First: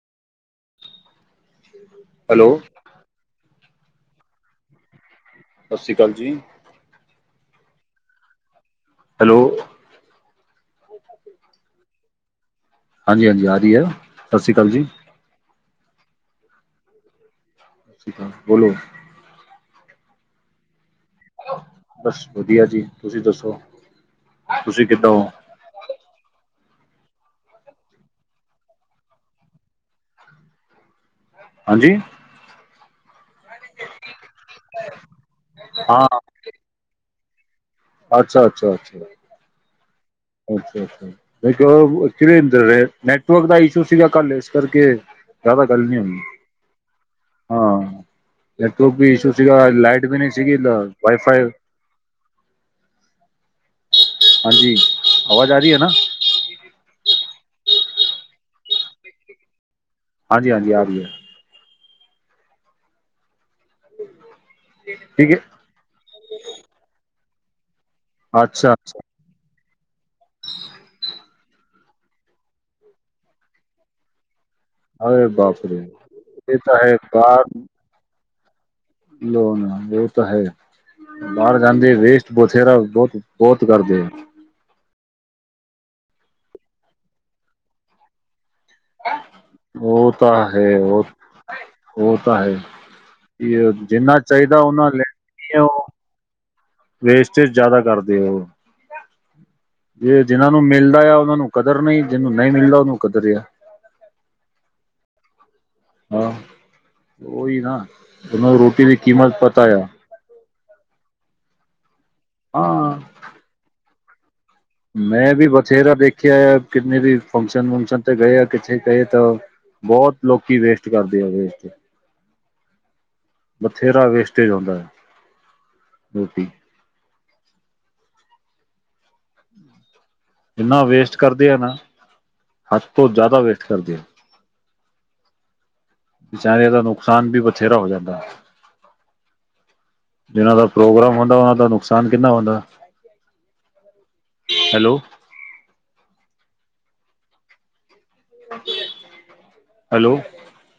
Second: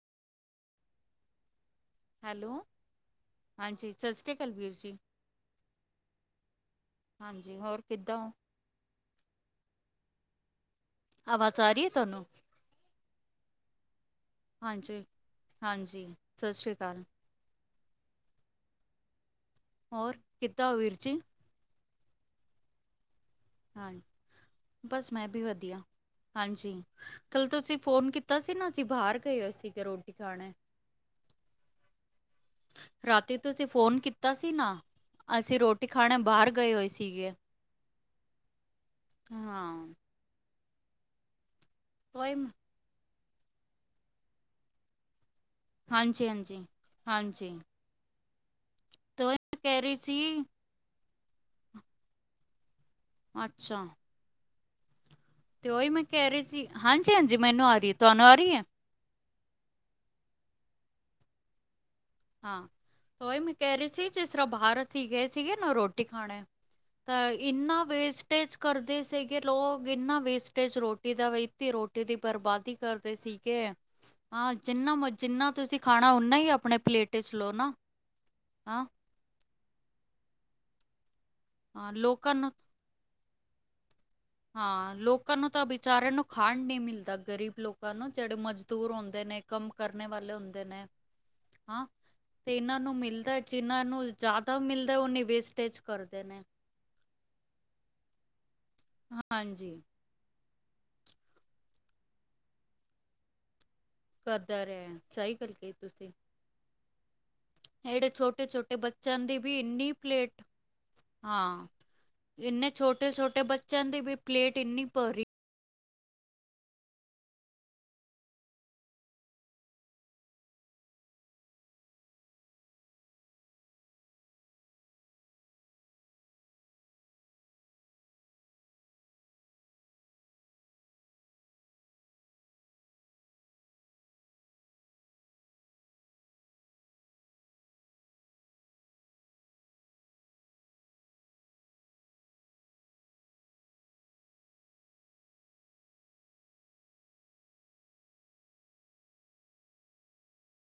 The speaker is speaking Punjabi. [inaudible] ਹੈਲੋ ਸਤਿ ਹਾਂਜੀ ਸਤਿ ਸ਼੍ਰੀ ਅਕਾਲ ਵੀਰ ਜੀ। ਸਤਿ ਸ਼੍ਰੀ ਅਕਾਲ ਜੀ। ਹਾਂਜੀ ਹੋਰ ਕਿੱਦਾਂ ਓ ਹੈਲੋ ਆਵਾਜ ਆ ਰਈ ਏ ਸਾਨੂੰ ਹਾਂਜੀ-ਹਾਂਜੀ ਆ ਰਈ ਆ। ਹਾਂਜੀ-ਹਾਂਜੀ ਸਤਿ ਸ਼੍ਰੀ ਅਕਾਲ। ਸਤਿ ਸ਼੍ਰੀ ਅਕਾਲ ਬੋਲੋ ਹੋਰ ਕਿਦਾਂ ਓ ਵੀਰ ਜੀ। ਬਸ ਵਧੀਆ ਜੀ ਤੁਸੀਂ ਦੱਸੋ। ਹਾਂ ਤੁਸੀਂ ਕਿੱਦਾਂ ਬਸ ਹੋ ਮੈਂ ਵੀ ਵਧੀਆ ਹਾਂਜੀ ਕੱਲ ਤੁਸੀਂ ਫੋਨ ਕੀਤਾ ਸੀ ਨਾ ਅਸੀਂ ਬਾਰ ਗਏ ਹੋਏ ਸੀਗੇ ਰੋਟੀ ਖਾਣੇ [inaudible] ਹਾਂਜੀ ਰਾਤੀ ਤੁਸੀ ਫੋਨ ਕੀਤਾ ਸੀ ਨਾ ਅਸੀਂ ਰੋਟੀ ਹਾਂ ਖਾਣੇ ਬਾਰ ਗਏ ਹੋਏ ਸੀਗੇ। ਅੱਛਾ-ਅੱਛਾ-ਅੱਛਾ ਹਾਂ। ਅੱਛਾ-ਅੱਛਾ ਨਈ ਕੋਈ ਕਿਵੇਂ ਅੰਦਰੇ ਨੈਟਵਰਕ ਦਾ ਇਸ਼ੂ ਸੀਗਾ ਕੱਲ ਇਸ ਕਰਕੇ ਜਾਦਾ ਗੱਲ ਨੀ ਹੁੰਦੀ ਹਾਂਜੀ ਹਾਂਜੀ ਹਾਂਜੀ ਹਾਂ। ਨੈਟਵਰਕ ਵੀ ਤੇ ਇਸ਼ੂ ਉਹੀ ਮੈਂ ਸੀਗਾ ਕਹਿ ਰਹੀ ਲਾਈਟ ਵੀ ਨਈ ਸੀ ਸੀਗੀ ਦਾ ਵਾਈਫਾਈ ਅੱਛਾ ਹਾਂਜੀ ਆਵਾਜ਼ ਆ ਤੇ ਰਹੀ ਹੈ ਨਾ ਓਹੀ ਮੈਂ ਕਹਿ ਰਈ ਸੀ ਹਾਂਜੀ-ਹਾਂਜੀ ਮੈਨੂੰ ਆ ਰਈ ਏ ਤੁਹਾਨੂੰ ਆ ਰਈ ਏ। ਹਾਂਜੀ-ਹਾਂਜੀ ਆ ਰਈ ਏ। ਹਾਂ ਤੋ ਓਹੀ ਮੈਂ ਕਹਿ ਰਈ ਸੀ ਜਿਸ ਤਰ੍ਹਾਂ ਬਾਰ ਅਸੀਂ ਗਏ ਠੀਕ ਹੈ ਸੀਗੇ ਨਾ ਰੋ ਟੀ ਖਾਣੇ ਤਾਂ ਇੰਨਾ ਵੇਸਟੇਜ ਅੱਛਾ ਅੱਛਾ ਕਰਦੇ ਸੀ। ਕਿ ਲੋਗ ਇੰਨਾ ਵੇਸਟੇਜ ਰੋਟੀ ਦਾ ਵੀ ਇੱਤੀ ਰੋਟੀ ਦੀ ਬਰਬਾਦੀ ਕਰਦੇ ਸੀਗੇ। ਹਾਂ ਜਿੰਨਾ ਮ ਅਰੇ ਜਿੰਨਾ ਬਾਪ ਰੇ ਤੁਸੀਂ ਖਾਣਾ ਉਨਾ ਈ ਇਹ ਆਪਣੇ ਤਾਂ ਹੈ ਪਲੇਟ 'ਚ ਲਓ ਬਾਹਰ ਨਾ ਹਾਂ। ਲੋ ਨਾ ਓ ਤਾ ਹੈ ਬਾਰ ਹਾਂ ਜਾਂਦੇ ਵੇਸਟ ਲੋਕਾਂ ਨੂੰ ਬਥੇਰਾ ਬੋਤ ਬੋਤ ਕਰਦੇ ਆ। ਹਾਂ ਲੋਕਾਂ ਨੂੰ ਤਾਂ ਵਿਚਾਰਿਆਂ ਨੂੰ ਖਾਣ ਨੀ ਮਿਲਦਾ ਗਰੀਬ ਲੋਕਾਂ ਨੂੰ ਜੇੜੇ ਮਜ ਦੂਰ ਹੁੰਦੇ ਨੇ ਕੰਮ ਕਰਨੇ ਉਹ ਵਾਲੇ ਤਾਂ ਹੁੰਦੇ ਹੈ ਨੇ। ਉਹ ਹਾਂ ਉਹ ਤਾਂ ਤੇ ਹੈ ਇਹਨਾਂ ਨੂੰ ਮਿਲਦਾ ਇਹ ਜਿਹਨਾਂ ਨੂੰ ਜਿੰਨਾ ਚਾਹੀਦਾ ਜਾਦਾ ਉਹਨਾਂ ਮਿਲਦਾ ਉਹਨੀ ਲੈ ਵੇਸਟੇਜ ਉਹ ਕਰਦੇ ਨੇ। ਵੇਸਟੇਜ ਜਾਦਾ ਕਰਦੇ ਓ ਹਾਂਜੀ ਜੇ ਜਿਹਨਾਂ ਨੂੰ ਮਿਲਦਾ ਆ ਉਹਨਾਂ ਨੂੰ ਕਦਰ ਨਈ ਜਿਨੂੰ ਨਈ ਮਿਲਦਾ ਉਨੂੰ ਕਦਰ ਆ। ਕਦਰ ਐ ਸਈ ਗੱਲ ਕਈ ਤੁਸੀਂ ਹਾਂ ਉਹੀ ਨਾ ਏੜੇ ਉਹਨੂੰ ਛੋਟੇ-ਛੋਟੇ ਰੋਟੀ ਬੱਚਿਆਂ ਦੀ ਕੀਮਤ ਵੀ ਪਤਾ ਆ ਇੰਨੀ ਪਲੇਟ ਹਾਂ ਇੰਨੇ ਹਾਂ ਛੋਟੇ-ਛੋਟੇ ਬੱਚਿਆਂ ਦੀ ਵੀ ਪਲੇਟ ਇੰਨੀ ਭਰੀ ਮੈਂ ਵੀ ਬਥੇਰਾ ਦੇਖਿਆ ਕਿੰਨੇ ਵੀ ਫੰਕਸ਼ਨ ਵੰਕਸ਼ਨ ਤੇ ਗਏ ਕਿਥੇ ਗਏ ਤਾਂ ਬਹੁਤ ਲੋਕੀ ਵੇਸਟ ਕਰਦੇ ਆ ਵੇਸਟ ਬਥੇਰਾ ਵੇਸਟੇਜ ਹੁੰਦਾ ਹੈ ਰੋਟੀ ਇੰਨਾ ਵੇਸਟ ਕਰਦੇ ਆ ਨਾ ਹੱਥ ਤੋਂ ਜ਼ਿਆਦਾ ਵੇਸਟ ਕਰਦੇ ਆ ਬਚਾਰਿਆਂ ਦਾ ਨੁਕਸਾਨ ਵੀ ਬਥੇਰਾ ਹੋ ਜਾਂਦਾ ਹੈ। ਜਿਹਨਾਂ ਦਾ ਪ੍ਰੋਗਰਾਮ ਹੁੰਦਾ ਉਹਨਾਂ ਦਾ ਨੁਕਸਾਨ ਕਿੰਨਾ ਹੁੰਦਾ ਹੈਲੋ ਹੈਲੋ